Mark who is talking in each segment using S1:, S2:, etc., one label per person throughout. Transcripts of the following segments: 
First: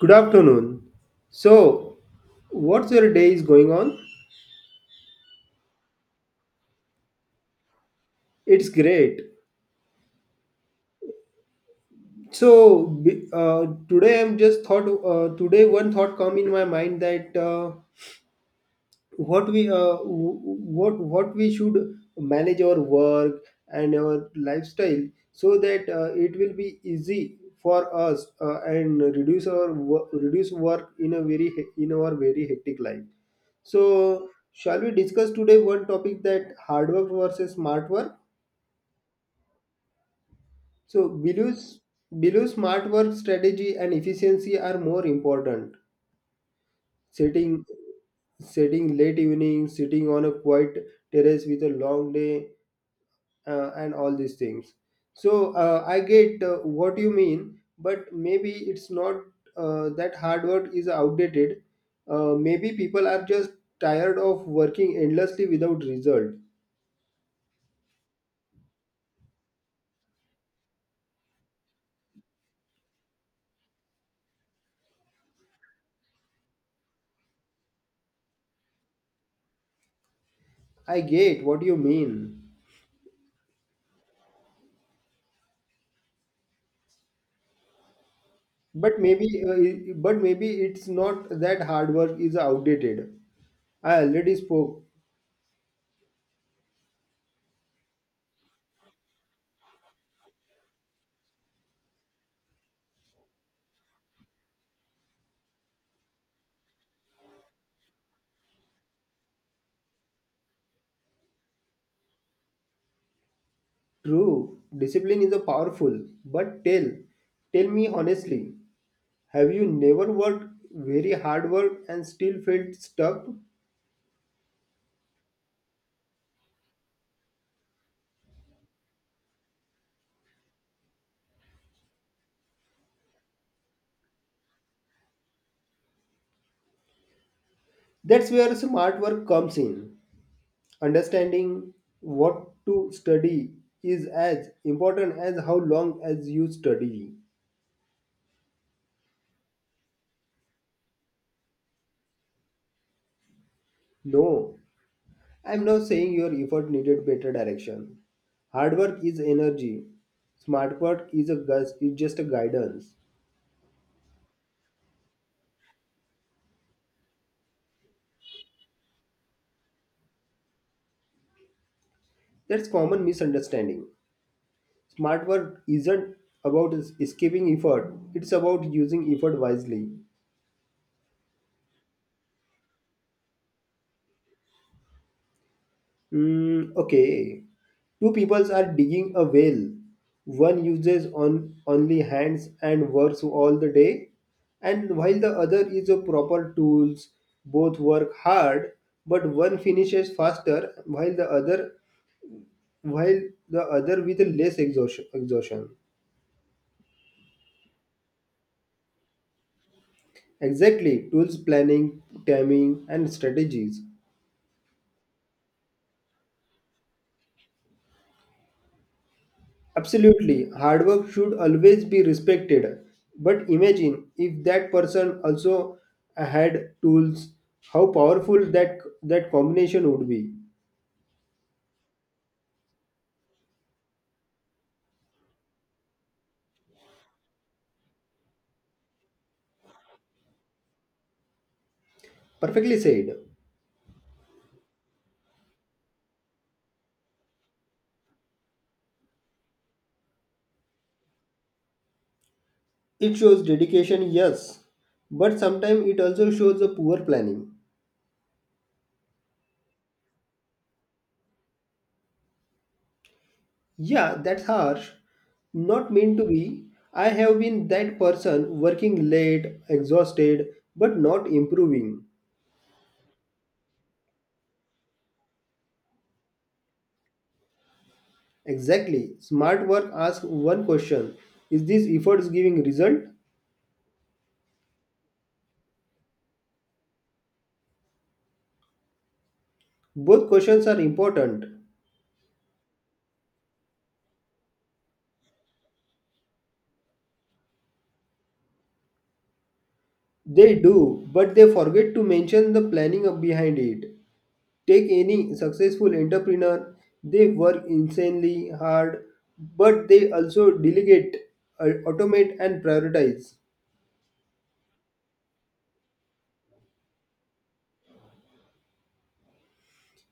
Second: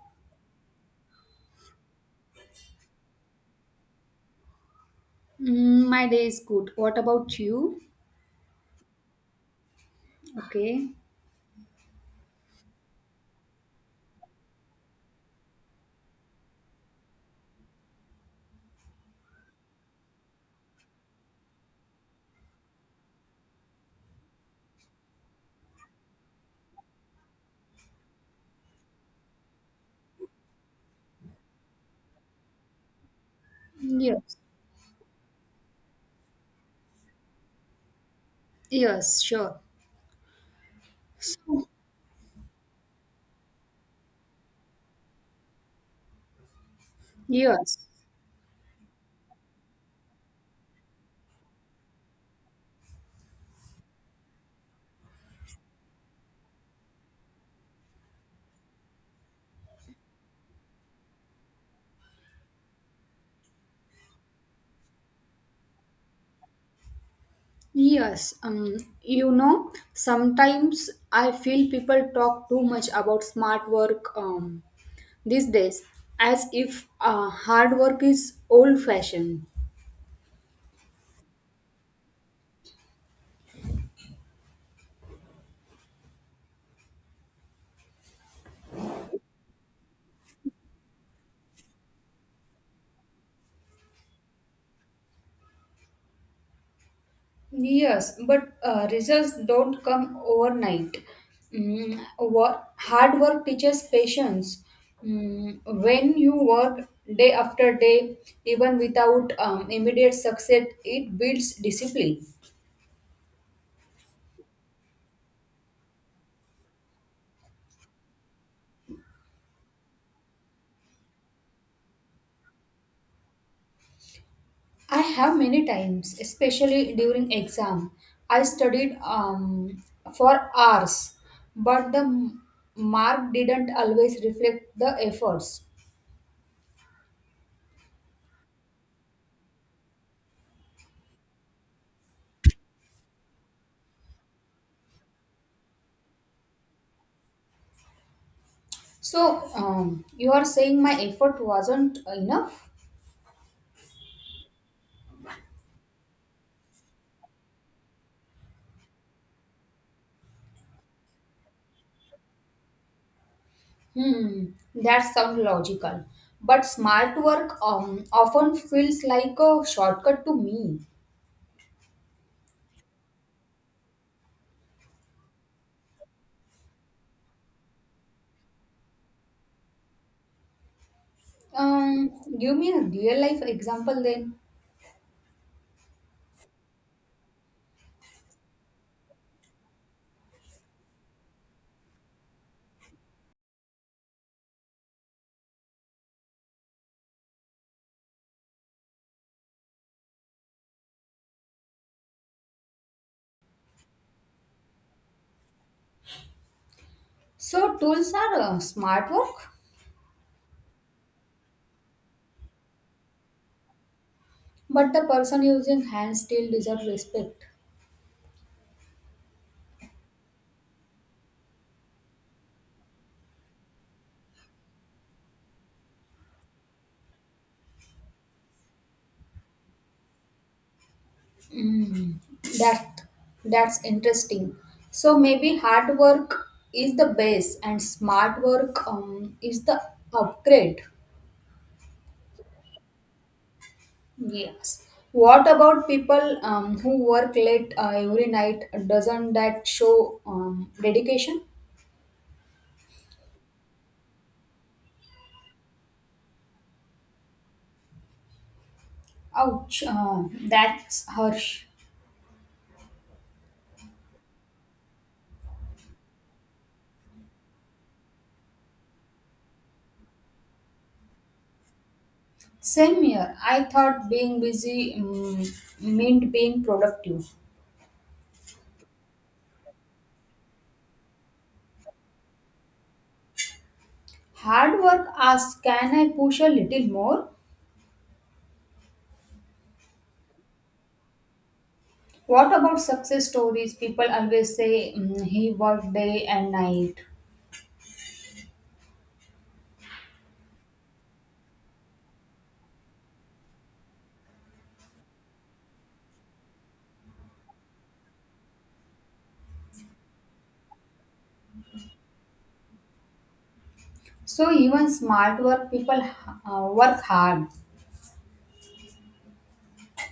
S1: Good afternoon. So, what's your day is going on?
S2: Mm, my day is good. What about you?
S1: It's great.
S2: Okay.
S1: So, today one thought come in my mind that what we should manage our work and our lifestyle so that it will be easy for us and reduce work in a in our very hectic life. So
S2: Yes.
S1: shall we discuss today one topic that hard work versus smart work?
S2: Yes, sure.
S1: So below
S2: So,
S1: below smart work strategy and efficiency are more important. setting
S2: yes.
S1: setting late evening, sitting on a quiet terrace with a long day and all these things. So I get what you mean, but maybe it's not that hard work is outdated. Maybe people are just tired of working endlessly without result.
S2: Yes. Sometimes I feel people talk too much about smart work these days as if hard work is old fashioned.
S1: I get what you mean, but but maybe it's not that hard work is outdated. I already spoke.
S2: Yes, but results don't come overnight. Mm, hard work teaches patience. Mm, when you work day after day, even without immediate success, it builds discipline.
S1: True, discipline is a powerful, but tell me honestly, have you never worked very hard work and still felt stuck?
S2: I have many times, especially during exam, I studied for hours, but mark didn't always reflect the efforts.
S1: That's where smart work comes in. Understanding what to study is as important as how long as you study.
S2: So you are saying my effort wasn't enough?
S1: No, I'm not saying your effort needed better direction. Hard work is energy. Smart work is is just a guidance.
S2: Hmm, that sounds logical. But smart work often feels like a shortcut to me.
S1: That's common misunderstanding. Smart work isn't escaping effort. It's about using effort wisely.
S2: Um, Give me a real life example then.
S1: Mm, okay. Two peoples are digging a well. One uses on only hands and works all the day, and while the other is a proper tools. Both work hard, but one finishes faster, while the other while with less exhaustion.
S2: So, tools are smart work,
S1: Exactly, tools planning, timing, and strategies.
S2: but the person using hands still deserves respect.
S1: Absolutely, hard work should always be respected. But imagine if that person also had tools, how powerful that combination would be.
S2: Hmm, that that's interesting. So maybe hard work is the base and smart work is the upgrade.
S1: Perfectly said.
S2: Yes. What about people who work late every night? Doesn't that show dedication?
S1: It shows dedication, yes, but sometimes it also shows a poor planning.
S2: Ouch, that's harsh.
S1: Yeah, that's harsh. Not meant to be. I have been that person working late, exhausted, but not improving.
S2: Same here. I thought being busy meant being productive.
S1: Exactly. Smart work asks one question: is this efforts giving result?
S2: Hard work asks, can I push a little more?
S1: Both questions are important.
S2: What about success stories? People always say mm, he worked day and night.
S1: They do, but they forget to mention the planning up behind it. Take any successful entrepreneur, they work insanely hard, but they also delegate, automate, and prioritize.
S2: So even smart work people work hard.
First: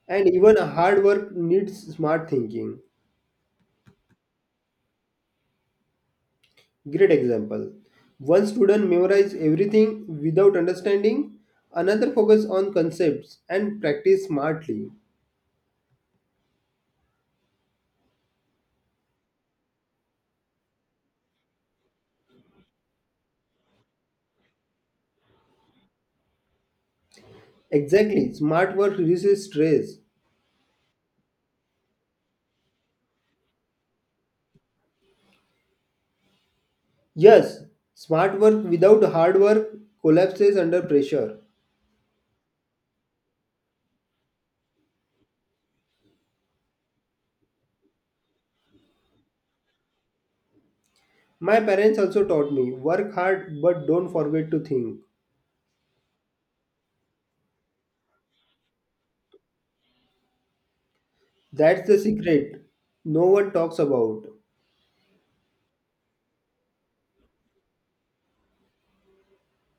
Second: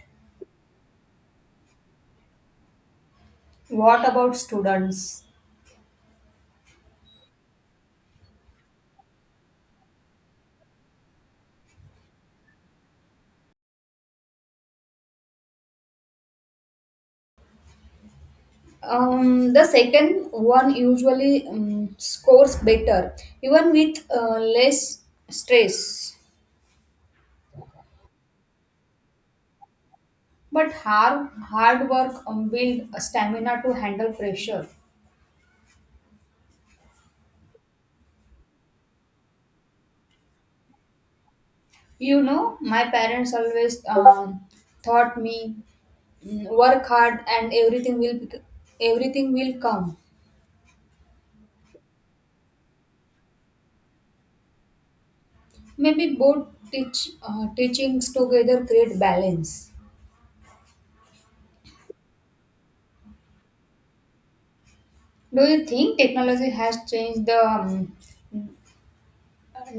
S1: And even hard work needs smart thinking.
S2: What about students?
S1: Great example. One student memorize everything without understanding, another focus on concepts and practice smartly.
S2: The second one usually scores better, even with less stress.
S1: Exactly, smart work reduces stress.
S2: But hard work build a stamina to handle pressure.
S1: Yes, smart work without hard work collapses under pressure.
S2: You know, my parents always taught me mm, work hard and everything everything will come.
S1: My parents also taught me work hard but don't forget to think.
S2: Maybe both teach teachings together create balance.
S1: That's the secret no one talks about.
S2: Do you think technology has changed the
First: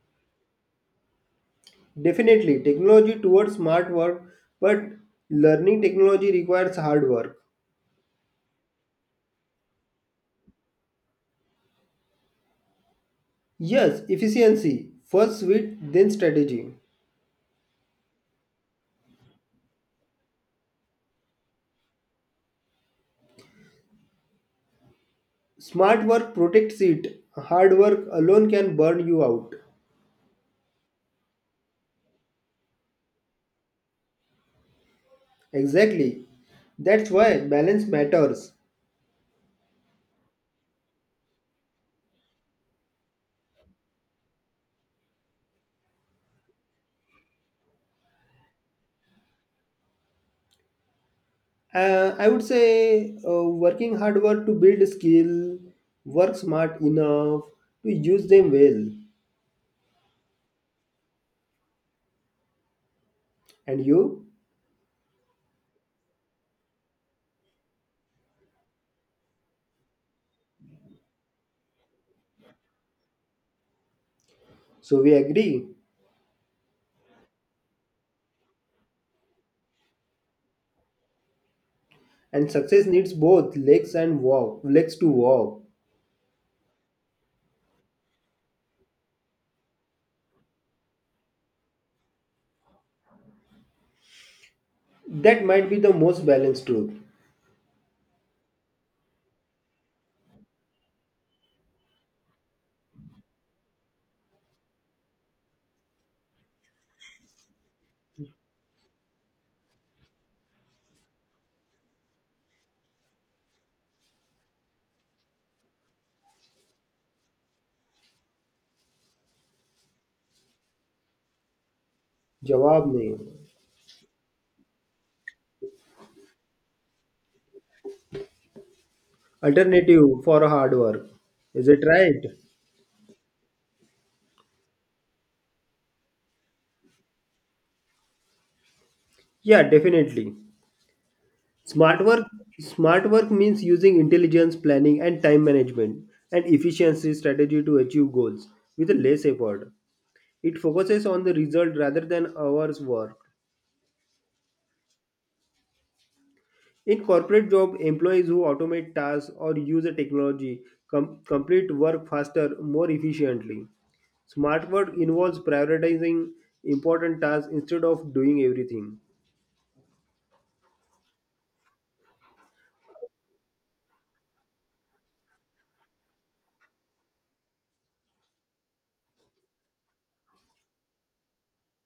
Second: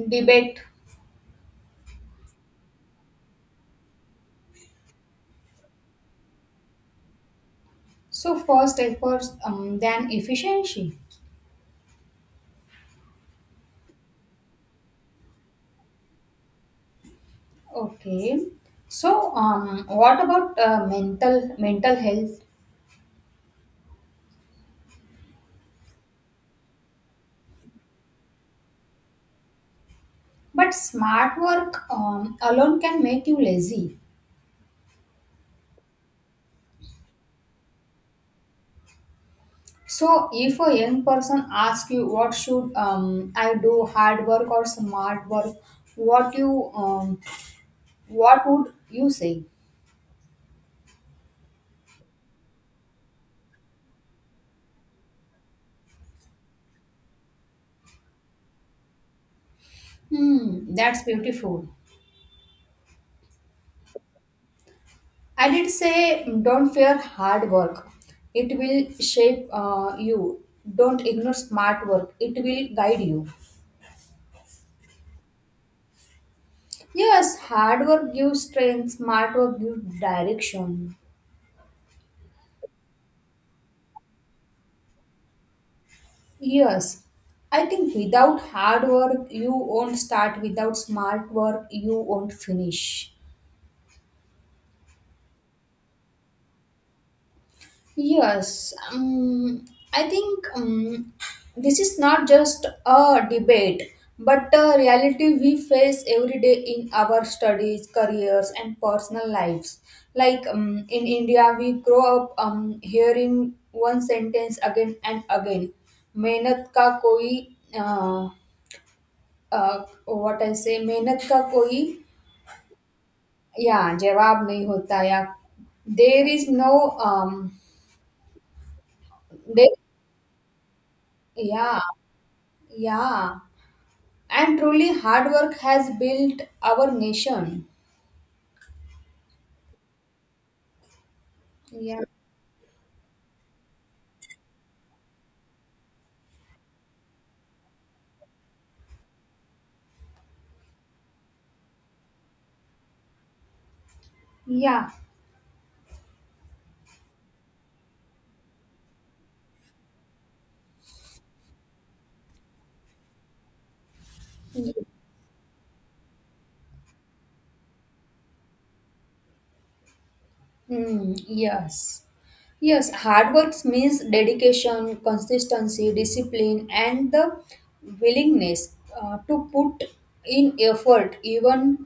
S2: debate?
S1: Definitely, technology towards smart work, but learning technology requires hard work.
S2: So first efforts, then efficiency.
S1: Yes, efficiency. First wit, then strategy.
S2: Okay. So what about mental health?
S1: Smart work protects it. Hard work alone can burn you out.
S2: But smart work alone can make you lazy.
S1: Exactly. That's why balance matters.
S2: So if a young person asks you what should I do, hard work or smart work, what you um, what would you say?
S1: I would say working hard work to build skill, work smart enough to use them well.
S2: Hmm, that's beautiful.
S1: And you?
S2: I did say don't fear hard work. It will shape you. Don't ignore smart work. It will guide you.
S1: So we agree.
S2: Yes, hard work gives strength, smart work gives direction.
S1: And success needs both legs and walk, legs to walk.
S2: Yes, I think without hard work, you won't start. Without smart work, you won't finish.
S1: That might be the most balanced truth.
S2: Yes, I think this is not just a debate, but a reality we face every day in our studies, careers, and personal lives. Like in India, we grow up hearing one sentence again and again. मेहनत का कोई, what I say, मेहनत का कोई,
S1: जवाब नहीं है।
S2: या जवाब नहीं होता, या there is no there
S1: Alternative for hard work. Is
S2: yeah.
S1: it right?
S2: Yeah, and truly hard work has built our nation.
S1: Yeah, definitely.
S2: Yeah,
S1: Smart work Smart work means using intelligence, planning and time management and efficiency strategy to achieve goals with less effort. It focuses on the result rather than hours worked.
S2: yeah.
S1: In corporate job, employees who automate tasks or use a technology complete work faster, more efficiently. Smart work involves prioritizing important tasks instead of doing everything.
S2: Hmm, yes, yes. Hard work means dedication, consistency, discipline, and the willingness to put in effort, even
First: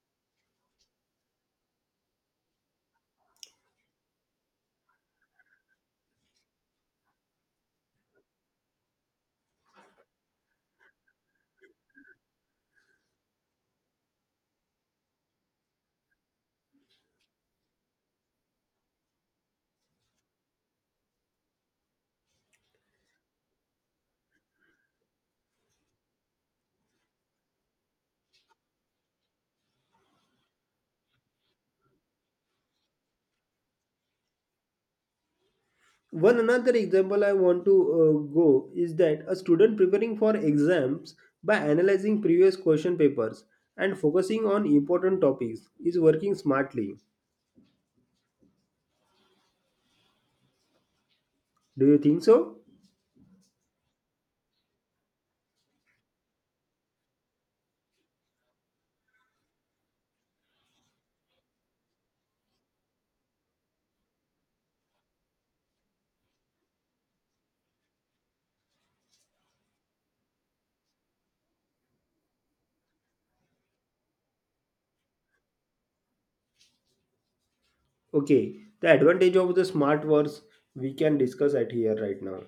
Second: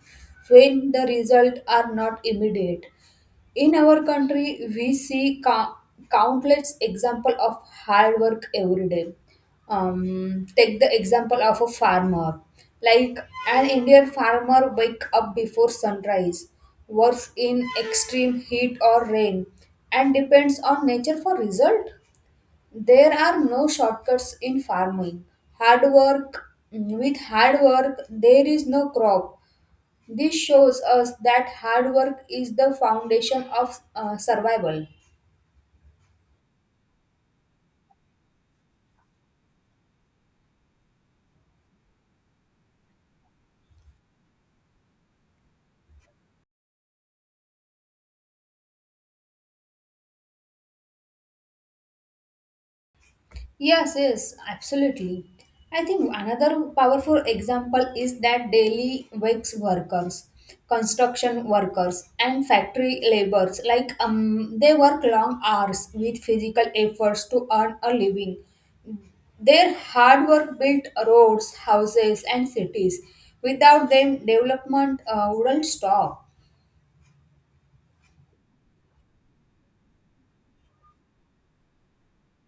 S2: when the results are not immediate. In our country we see countless example of hard work every day. Take the example of a farmer, like an indian farmer. Wake up before sunrise, works in extreme heat or rain, and depends on nature for result. There are no shortcuts in farming. Hard work with hard work there is no crop. This shows us that hard work is the foundation of survival.
S1: One another example I want to go is that a student preparing for exams by analyzing previous question papers and focusing on important topics is working smartly. Do you think so?
S2: Yes, yes, absolutely. I think another powerful example is that daily wage workers, construction workers, and factory laborers, like they work long hours with physical efforts to earn a living. Their hard work built roads, houses, and cities. Without them, development wouldn't stop.
S1: Okay, the advantage of the smart words we can discuss at here right now.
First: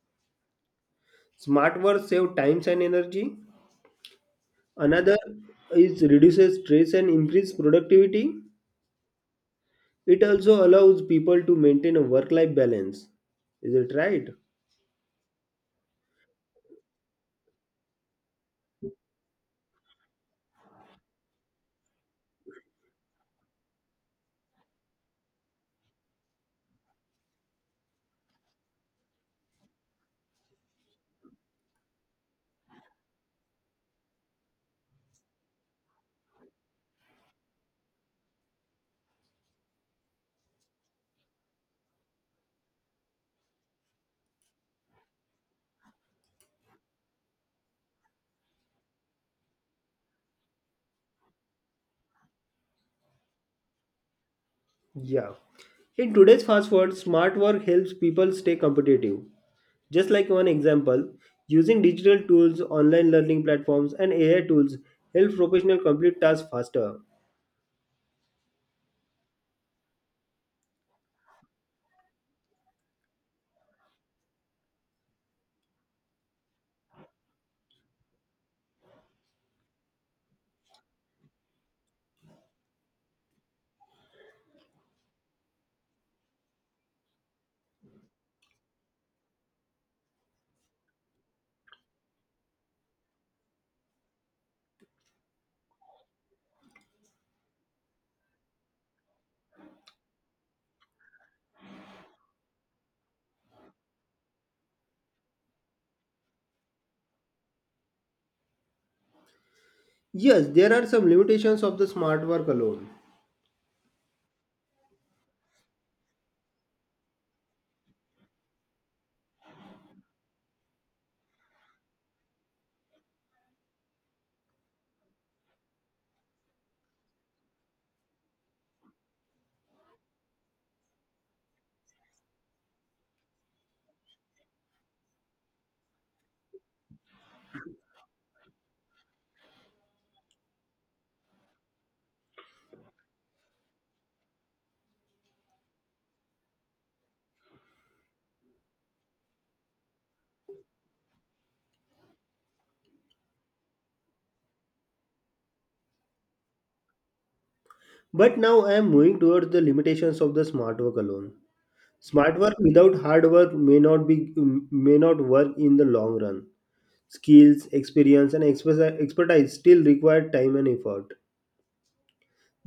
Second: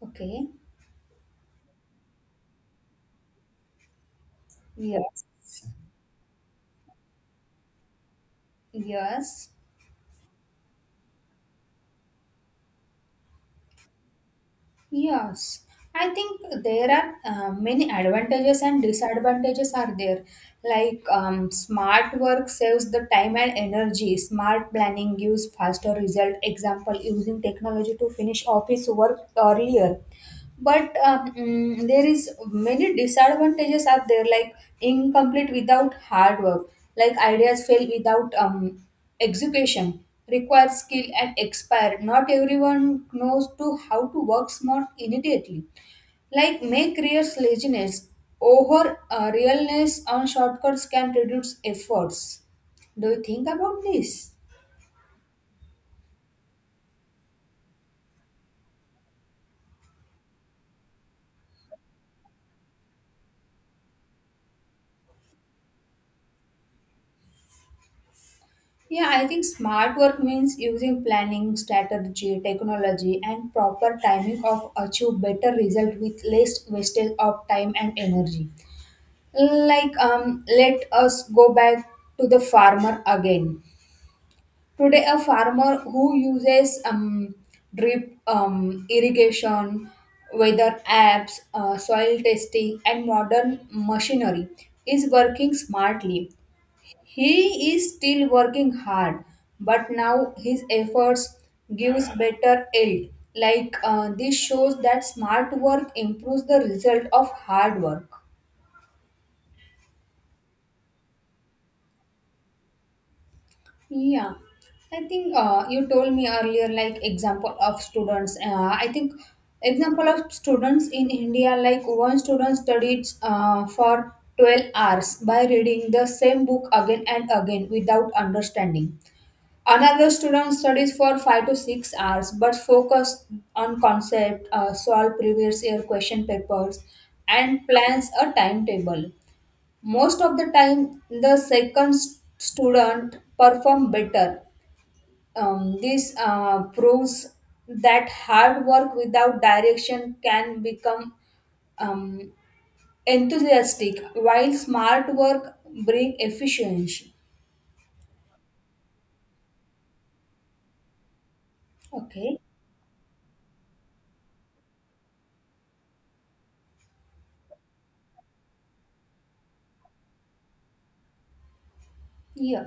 S2: Okay.
S1: Smart words save time and energy. Another
S2: Yes.
S1: is reduces stress and increase productivity.
S2: Yes,
S1: It also allows people to maintain a work life balance. Is it right?
S2: yes. I think there are many advantages and disadvantages are there. Like smart work saves the time and energy. Smart planning gives faster result. Example, using technology to finish office work earlier. But there is many disadvantages are there, like incomplete without hard work, like ideas fail without execution, require skill and expire. Not everyone knows to how to work smart immediately, like may creates laziness. Over realness on shortcuts can reduce efforts. Do you think about this?
S1: Yeah. In today's fast world, smart work helps people stay competitive. Just like one example, using digital tools, online learning platforms, and AI tools help professionals complete tasks faster.
S2: Yeah, I think smart work means using planning, strategy, technology, and proper timing of achieve better result with less wastage of time and energy. Like let us go back to the farmer again. Today, a farmer who uses drip irrigation, weather apps, soil testing, and modern machinery is working smartly. He is still working hard, but now his efforts gives better yield. Like this shows that smart work improves the result of hard work.
S1: Yes, there are some limitations of the smart work alone.
S2: Yeah, I think you told me earlier, like example of students. I think example of students in India, like one student studied for 12 hours by reading the same book again and again without understanding. Another student studies for 5 to 6 hours but focus on concept, solve previous year question papers, and plans a timetable. Most of the time, the student perform better. This proves that hard work without direction can become um, enthusiastic, while smart work bring efficiency.
S1: But now I am moving towards the limitations of the smart work alone.
S2: Okay.
S1: Smart work without hard work may not work in the long run. Skills, experience, and expertise still require time and effort.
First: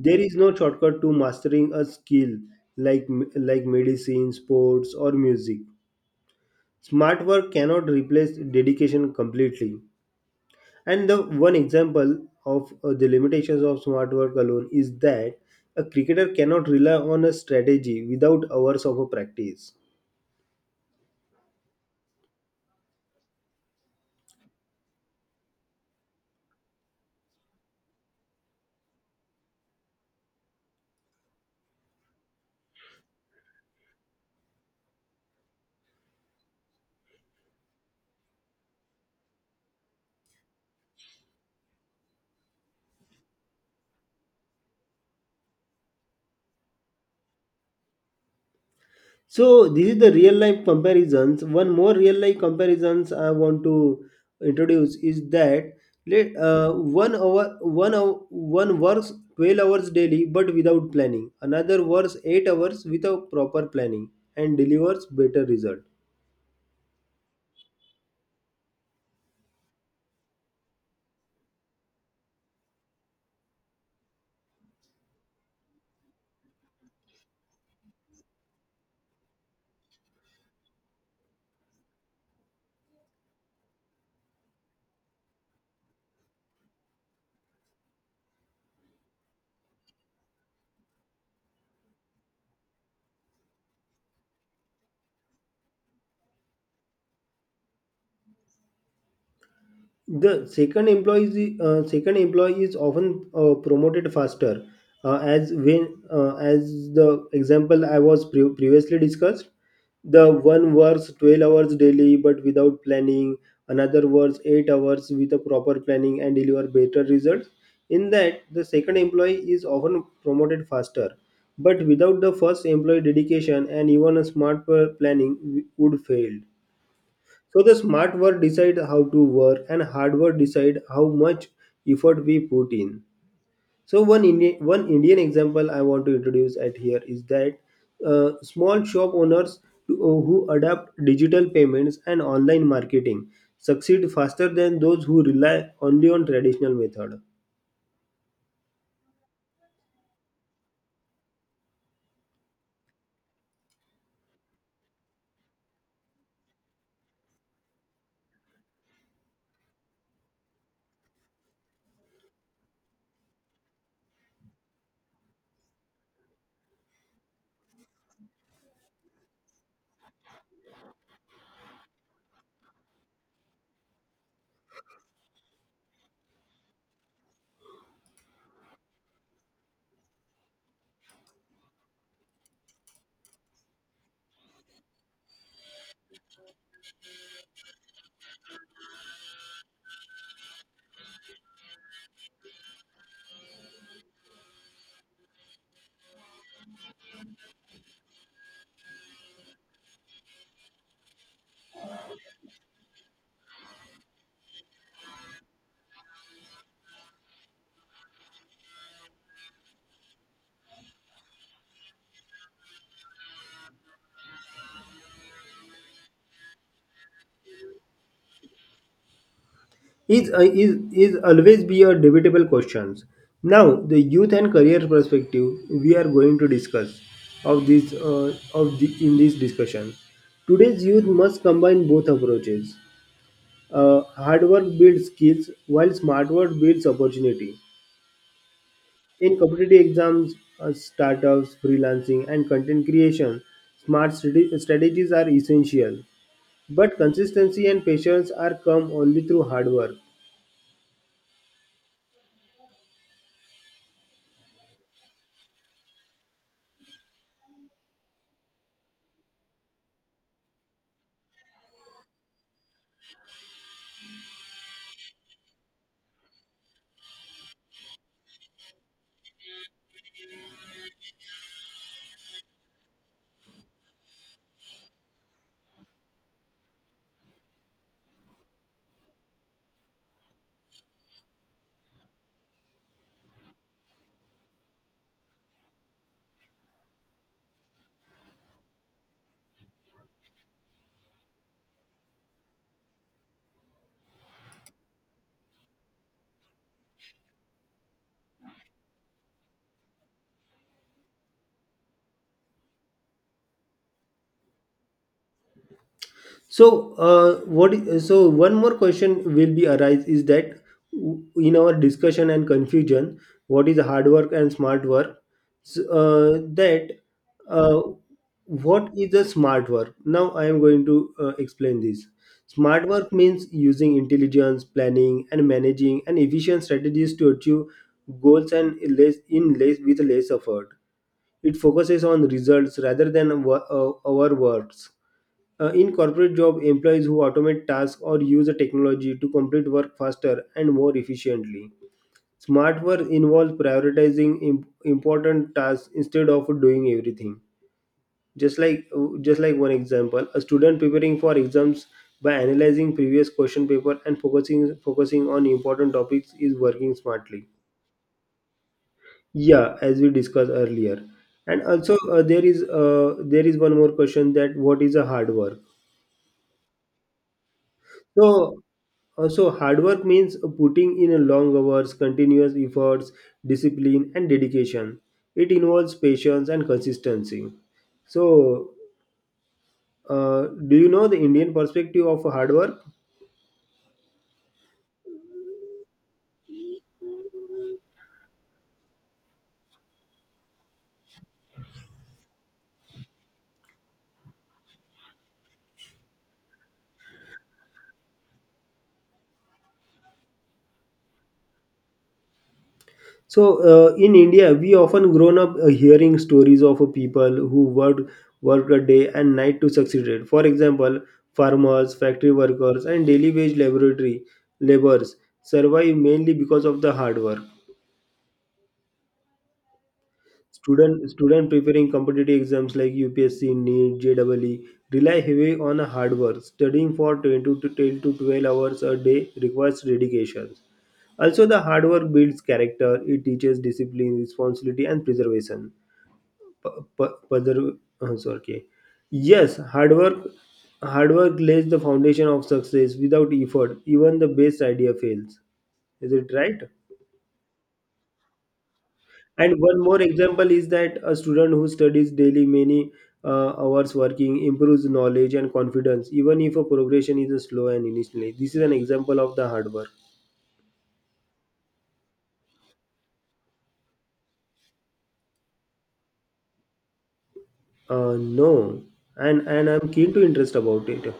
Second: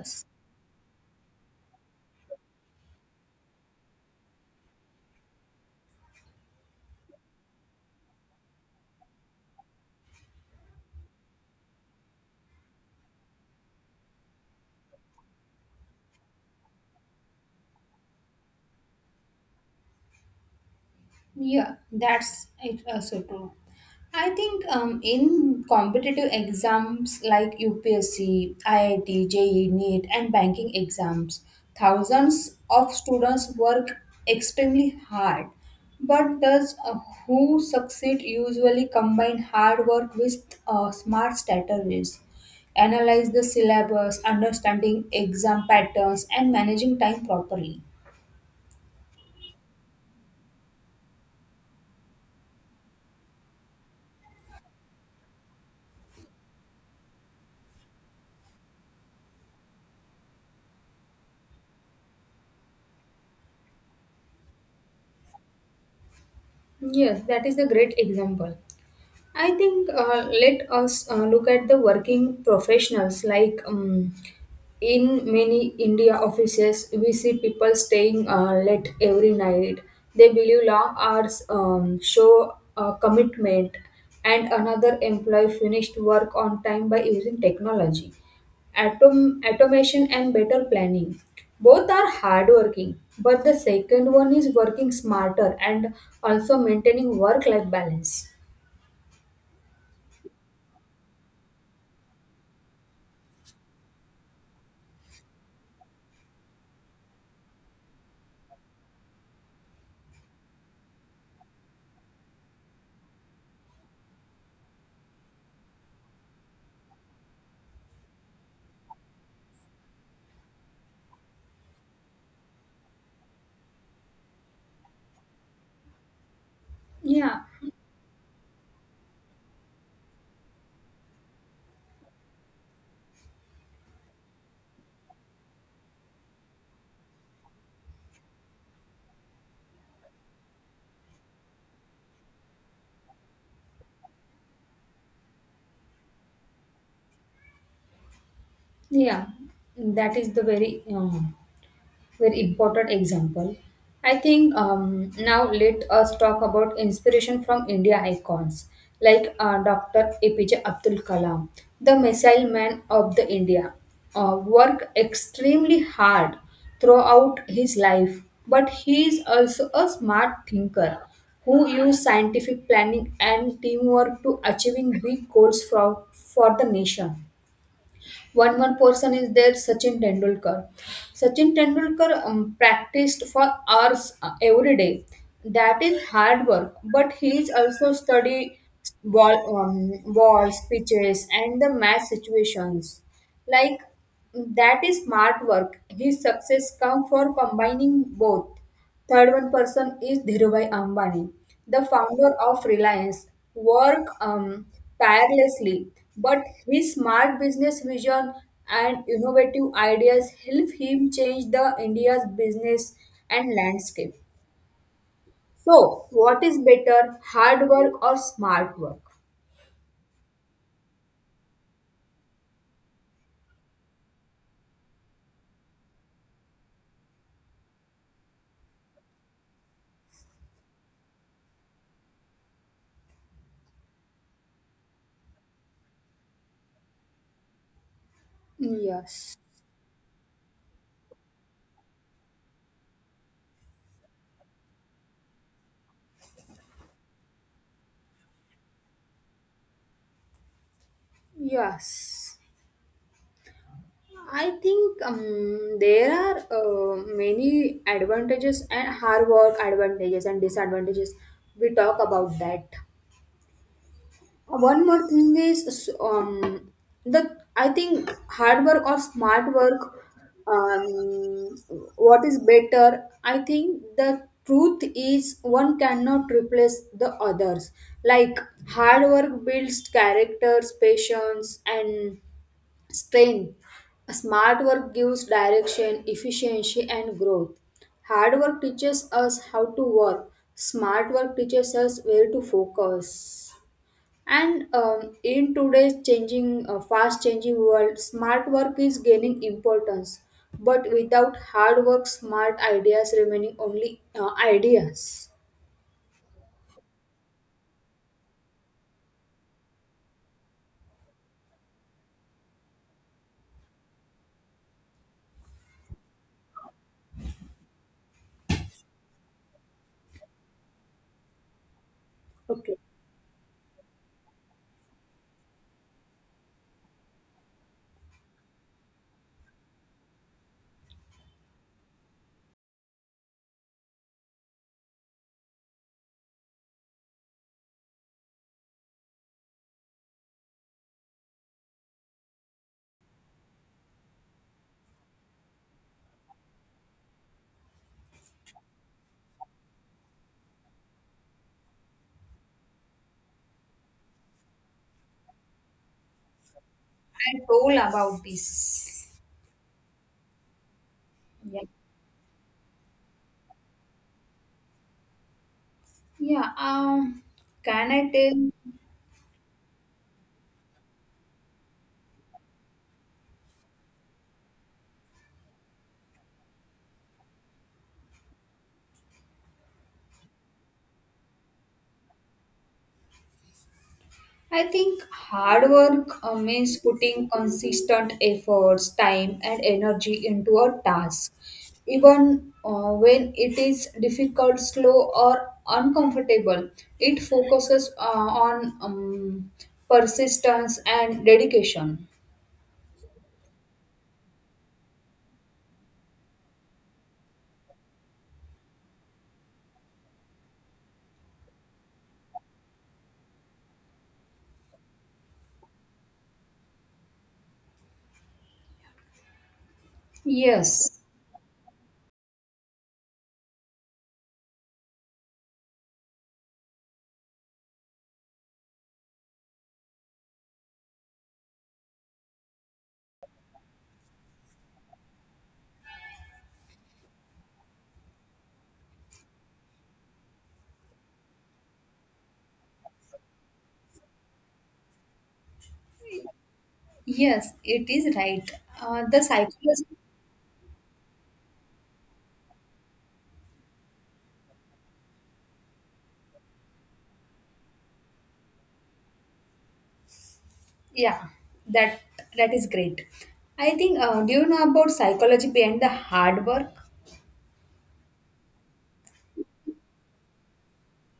S1: There is no shortcut to mastering a skill like like medicine, sports, or music. Smart work cannot replace dedication completely. And the one example of the limitations of smart work alone is that a cricketer cannot rely on a strategy without hours of a practice.
S2: Yeah, that's it also true. I think in competitive exams like UPSC, IIT, JEE, NEET, and banking exams, thousands of students work extremely hard. But does who succeed usually combine hard work with smart strategies? Analyze the syllabus, understanding exam patterns, and managing time properly.
S1: So this is the real life comparisons. One more real life comparisons I want to introduce is that let one hour one hour, one works 12 hours daily but without planning. Another works 8 hours without proper planning and delivers better result.
S2: Yes, that is a great example. I think let us look at the working professionals. Like in many India offices, we see people staying late every night. They believe long hours show commitment, and another employee finished work on time by using technology, automation, and better planning. Both are hardworking, but the second one is working smarter and also maintaining work-life balance.
S1: The second employee is often promoted faster, as the example I was previously discussed. The one works 12 hours daily but without planning. Another works 8 hours with a proper planning and deliver better results. In that, the second employee is often promoted faster, but without the first employee dedication and even a planning would fail.
S2: Yeah.
S1: So the smart work decide how to work and hard work decide how much effort we put in. So one Indian example I want to introduce at here is that small shop owners who adapt digital payments and online marketing succeed faster than those who rely only on traditional method.
S2: Yeah, that is the very important example. I think now let us talk about inspiration from India icons like Dr. APJ Abdul Kalam, the missile man of the India, work extremely hard throughout his life, but he is also a smart thinker who used scientific planning and teamwork to achieving big goals for the nation. One more person is there, Sachin Tendulkar. Sachin Tendulkar practiced for hours every day. That is hard work, but he is also study ball um, balls, pitches and the match situations. Like, that is smart work. His success come for combining both. Third one person is Dhirubhai Ambani, the founder of Reliance, work tirelessly, but his smart business vision and innovative ideas help him change the India's business and landscape. So, what is better, hard work or smart work?
S1: Is always be a debatable questions. Now, the youth and career perspective we are going to discuss of this in this discussion. Today's youth must combine both approaches. Hard work builds skills, while smart work builds opportunity. In
S2: Yes,
S1: competitive exams, startups, freelancing, and content creation, strategies are essential. But consistency and patience are come only through hard work.
S2: yes. I think there are many advantages and hard work advantages and disadvantages. We talk about that. One more thing is the I think hard work or smart work. Um, what is better? I think the truth is one cannot replace the others. Like hard work builds characters, patience, and Spain. Smart work gives direction, efficiency, and growth. Hard work teaches us how to work. Smart work teaches us where to focus. And in today's fast changing world, smart work is gaining importance. But without hard work, smart ideas remaining only ideas.
S1: So, So, one more question will be arise is that w- in our discussion and confusion, what is hard work and smart work? So, that uh, what is the smart work? Now, I am going to explain this.
S2: Okay,
S1: Smart work means using intelligence, planning, and managing and efficient strategies to achieve goals and less in less with less effort. It focuses on results rather than our words in corporate job, employees who automate tasks or use the technology to complete work faster and more efficiently. Smart work involves prioritizing important tasks instead of doing everything. Just like just like one example, a student preparing for exams by analyzing previous question paper and focusing on important topics is working
S2: I
S1: smartly.
S2: told about this.
S1: Yeah, as we discussed earlier. And
S2: Yeah.
S1: also there is one more question: that what is a hard work?
S2: Yeah. Can I tell?
S1: So, so hard work means putting in a long hours, continuous efforts, discipline, and dedication. It involves patience and consistency. So, do you know the Indian perspective of hard work?
S2: I think hard work means putting consistent efforts, time, and energy into a task, even when it is difficult, slow, or uncomfortable. It focuses on persistence and dedication.
S1: So, in India, we often grown up hearing stories of people who worked a day and night to succeed. For example, farmers, factory workers, and daily wage laboratory laborers survive mainly because of the hard work.
S2: Yes,
S1: Student preparing competitive exams like UPSC, NEET, JEE rely heavily on hard work. Studying for 20 to 10 to 12 hours a day requires dedication. Also, the hard work builds character. It teaches discipline, responsibility, and preservation. P- Sorry. Okay. Yes, hard work lays the foundation of success. Without effort, even the best idea fails. Is it right?
S2: yes, it is right. The
S1: And one
S2: psychology,
S1: more example is that a student who studies daily many hours working improves knowledge and confidence, even if a progression is slow and initially. This is an example of the hard work.
S2: yeah, that that is great. I think. Do you know about psychology behind the hard work?
S1: No, and I'm keen to interest about it.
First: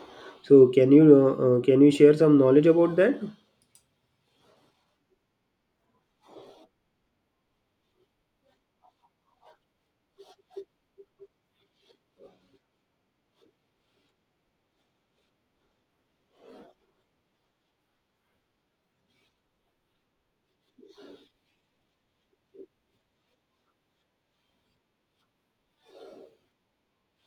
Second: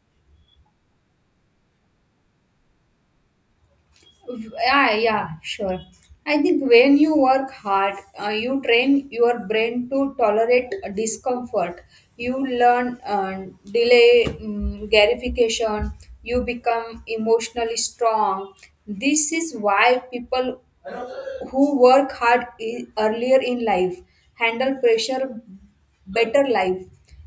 S1: So can you share some knowledge about that?
S2: Yeah, yeah, sure. I think when you work hard, you train your brain to tolerate discomfort. You learn delay gratification. You become emotionally strong. This is why people who work hard earlier in life handle pressure better life.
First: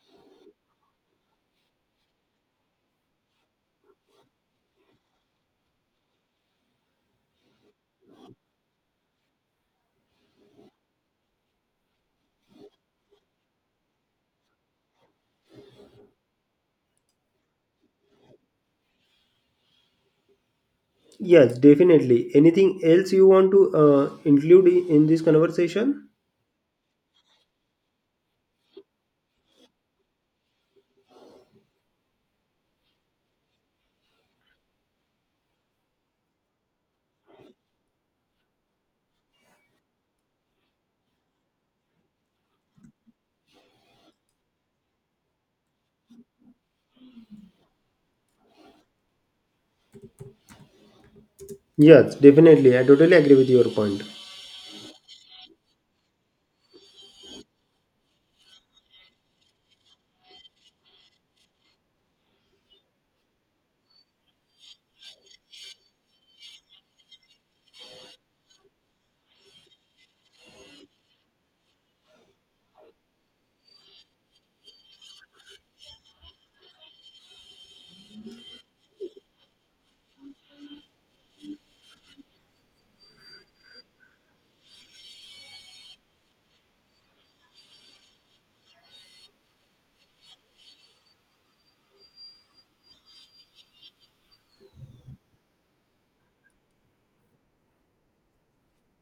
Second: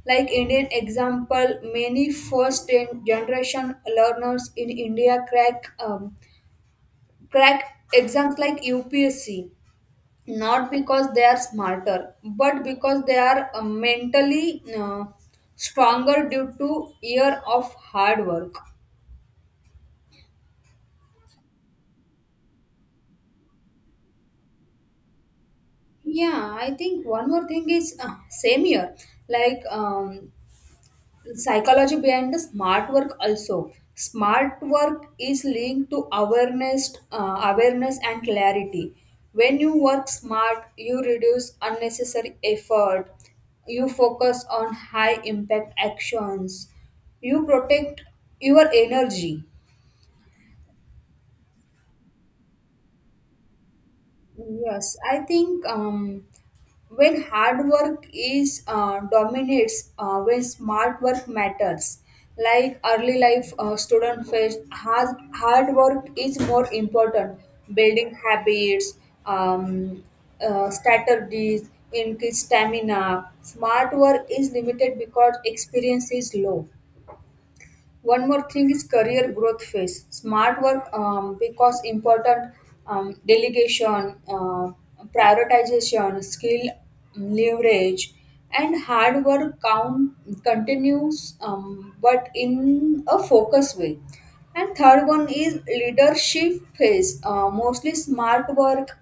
S2: Like Indian example, many first generation learners in India crack exams like UPSC not because they are smarter but because they are mentally stronger due to year of hard work.
S1: Yes, definitely. Anything else you want to include in this conversation?
S2: Yeah, I think one more thing is same year, like psychology behind the smart work also. Smart work is linked to awareness and clarity. When you work smart you reduce unnecessary effort, you focus on high impact actions, you protect your energy.
S1: Yes, definitely. I totally agree with your point.
S2: Yes, I think when hard work is dominates, when smart work matters. Like early life student face hard work is more important. Building habits, um, strategies, increase stamina. Smart work is limited because experience is low. One more thing is career growth phase. Smart work because important delegation, prioritization, skill leverage, and hard work count continues, but in a focused way. And third one is leadership phase. Mostly smart work,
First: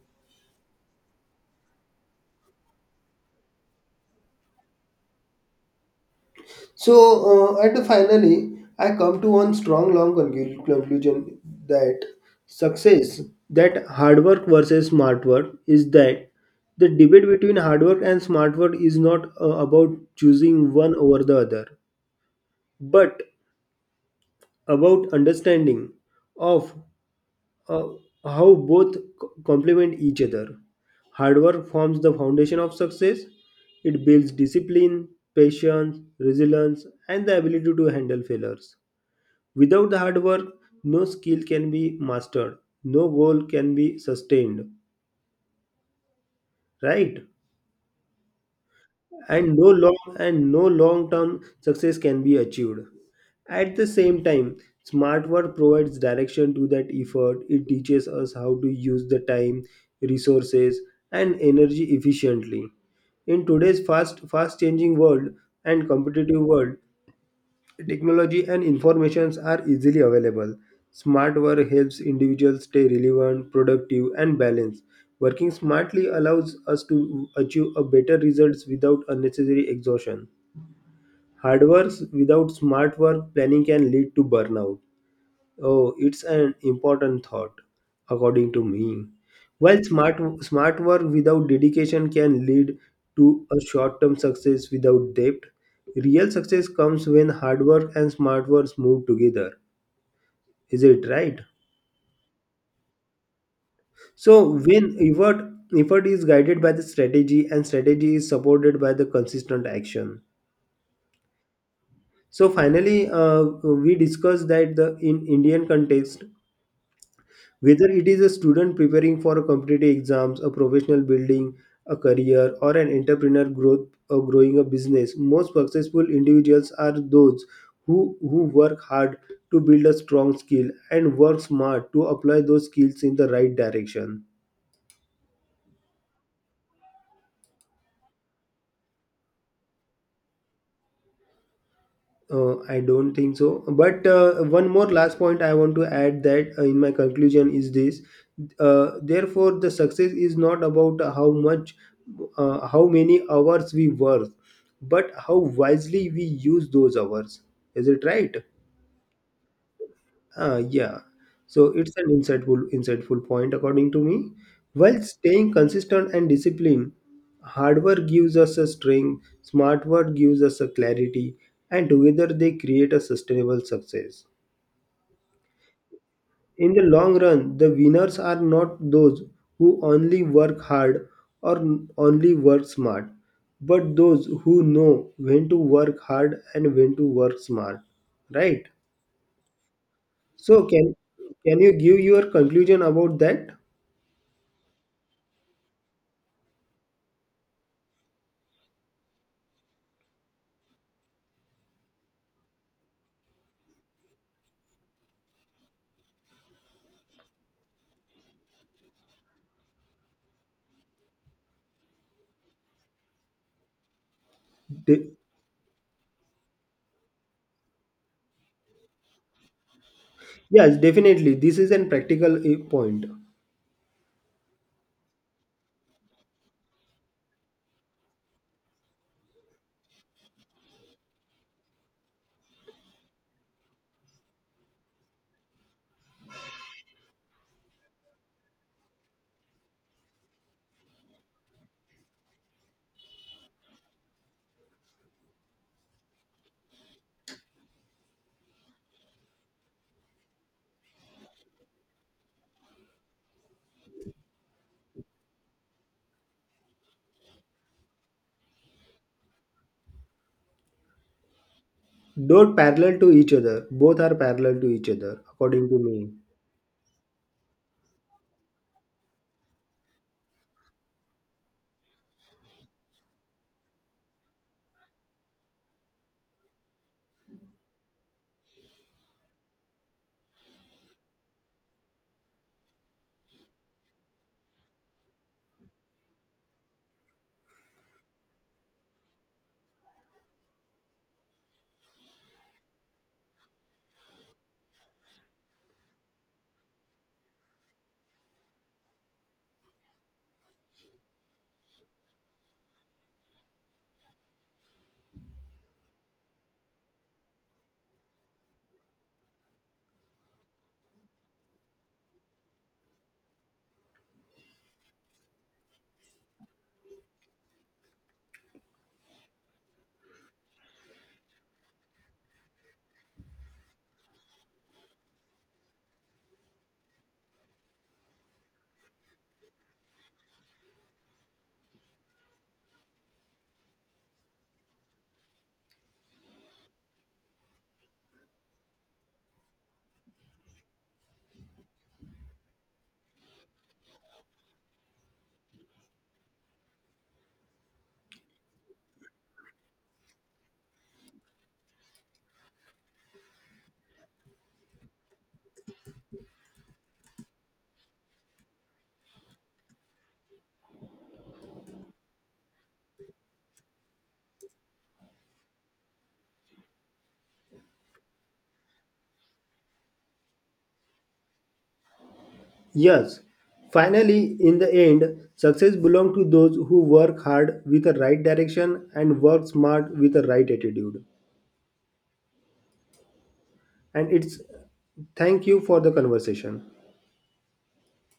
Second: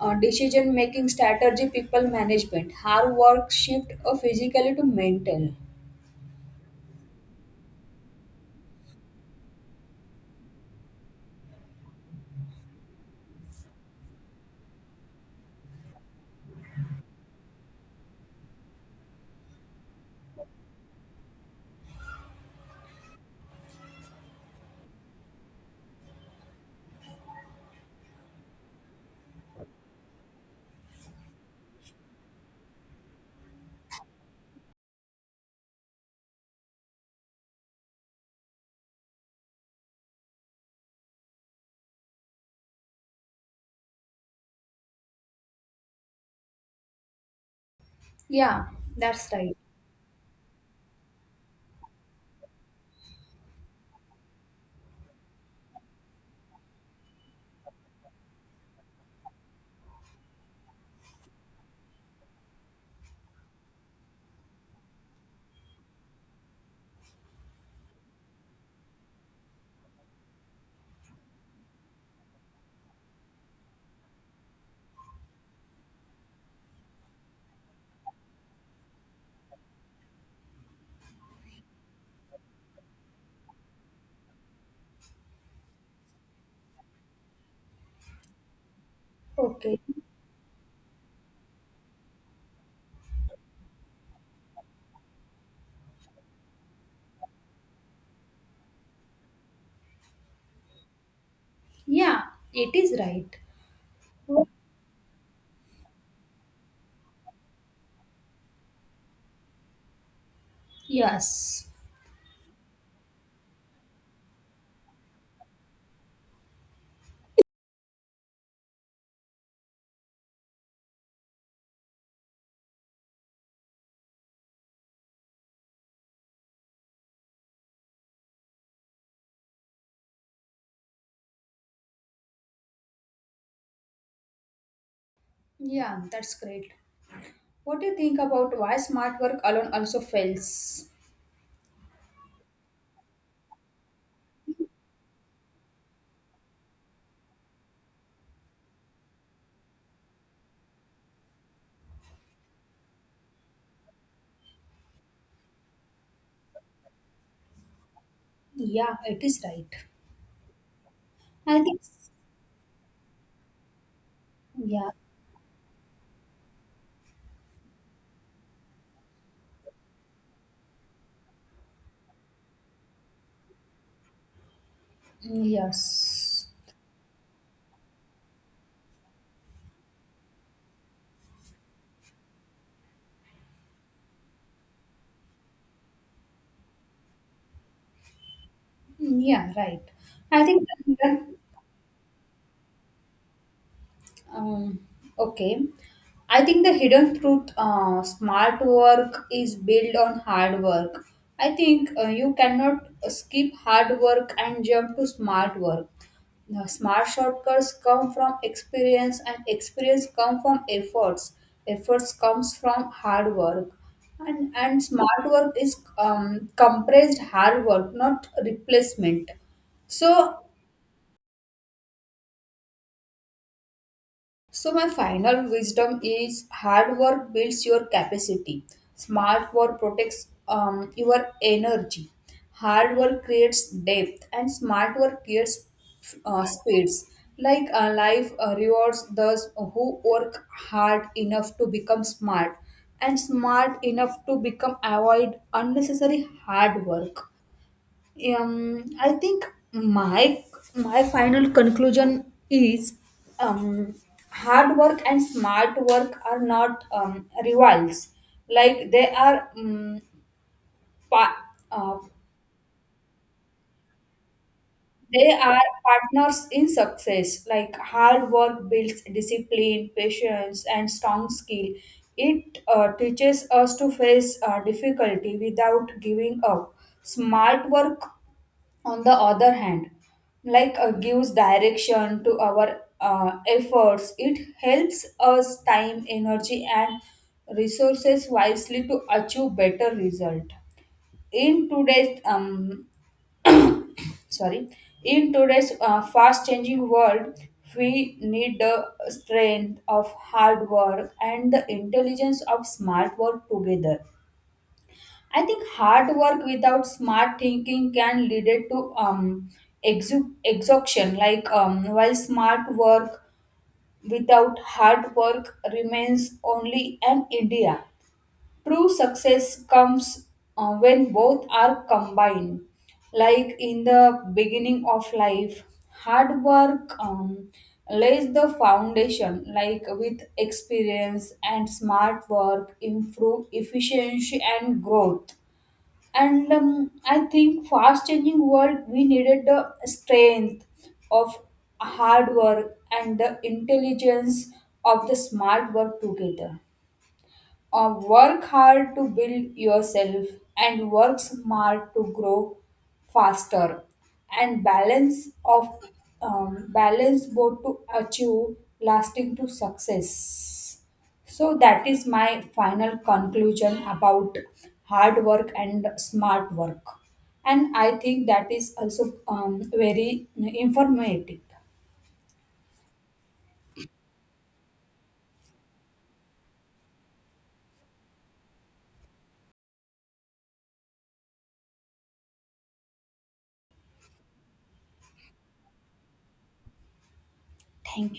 S2: decision making strategy, people management. Hard work shift physically to mental.
S1: So at the finally, I come to one strong long conclusion that success, that hard work versus smart work, is that the debate between hard work and smart work is not about choosing one over the other, but about understanding of uh, how complement each other. Hard work forms the foundation of success. It builds discipline, patience, resilience, and the ability to handle failures. Without the hard work, no skill can be mastered, no goal can be sustained, right?
S2: Yeah, that's
S1: And
S2: right.
S1: no long and no long-term success can be achieved. At the same time, smart work provides direction to that effort. It teaches us how to use the time, resources, and energy efficiently. In today's fast changing world and competitive world, technology and informations are easily available. Smart work helps individuals stay relevant, productive, and balanced. Working smartly allows us to achieve a better results without unnecessary exhaustion. Hard work without smart work planning can lead to burnout. Oh, it's an important thought, according to me.
S2: Okay.
S1: While smart work without dedication can lead to a short-term success without depth, real success comes when hard work and smart work move together. Is it right?
S2: Yeah, it is right.
S1: So when effort is guided by the strategy and strategy is supported by the consistent action.
S2: Yes.
S1: So finally, we discussed that the in Indian context, whether it is a student preparing for a competitive exams, a professional building a career, or an entrepreneur growth or growing a business, most successful individuals are those who work hard to build a strong skill and work smart to apply those skills in the right direction.
S2: Yeah, that's great. What do you think about why smart work alone also fails?
S1: I don't think so. But one more last point I want to add that in my conclusion is this. Therefore, the success is not about how many hours we work, but how wisely we use those hours. Is it right?
S2: Yeah, it is right.
S1: Yeah.
S2: I
S1: So
S2: think
S1: it's an insightful point according to me.
S2: yeah.
S1: While staying consistent and disciplined, hard work gives us a strength, smart work gives us a clarity, and together they create a sustainable success.
S2: Mm, yes.
S1: In the long run, the winners are not those who only work hard or only work smart, but those who know when to work hard and when to work smart. Right?
S2: Mm, yeah, right. I
S1: So
S2: think that.
S1: can you give your conclusion about that?
S2: Um, okay. I think the hidden truth, smart work is built on hard work. I think you cannot skip hard work and jump to smart work. The smart shortcuts come from experience and experience come from efforts. Efforts comes from hard work. And
S1: De-
S2: smart work is compressed hard work, not replacement. So,
S1: yes, definitely. This is an practical point.
S2: so, my final wisdom is hard work builds your capacity, smart work protects your energy, hard work creates depth, and smart work creates speeds. Like life rewards those who work hard enough to become smart and smart enough to become avoid unnecessary hard work. Um i think my my final conclusion is um hard work and smart work are not rivals. Like they are pa- uh,
S1: Don't parallel to each other. Both are parallel to each other,
S2: they are
S1: according to me.
S2: partners in success. Like hard work builds discipline, patience and strong skill. It teaches us to face difficulty without giving up. Smart work, on the other hand, like gives direction to our efforts. It helps us time, energy and resources wisely to achieve better result. In today's sorry in today's fast changing world, we need the strength of hard work and the intelligence of smart work together. I think hard work without smart thinking can lead it to exhaustion. Like while smart work without hard work remains only an idea. True success comes when both are combined. Like in the beginning of life, hard work lays the foundation. Like with experience and smart work, improve efficiency and growth. And I think fast changing world we needed the strength of hard work and the intelligence of the smart work together. Work hard to build yourself and work smart to grow faster, and balance of balance both to achieve lasting to success. So that is my final conclusion about hard work and smart work, and I think that is also very informative.
S1: Yes. Finally, in the end, success belongs to those who work hard with the right direction and work smart with the right attitude. And it's Thank you for the conversation.
S2: Thank you.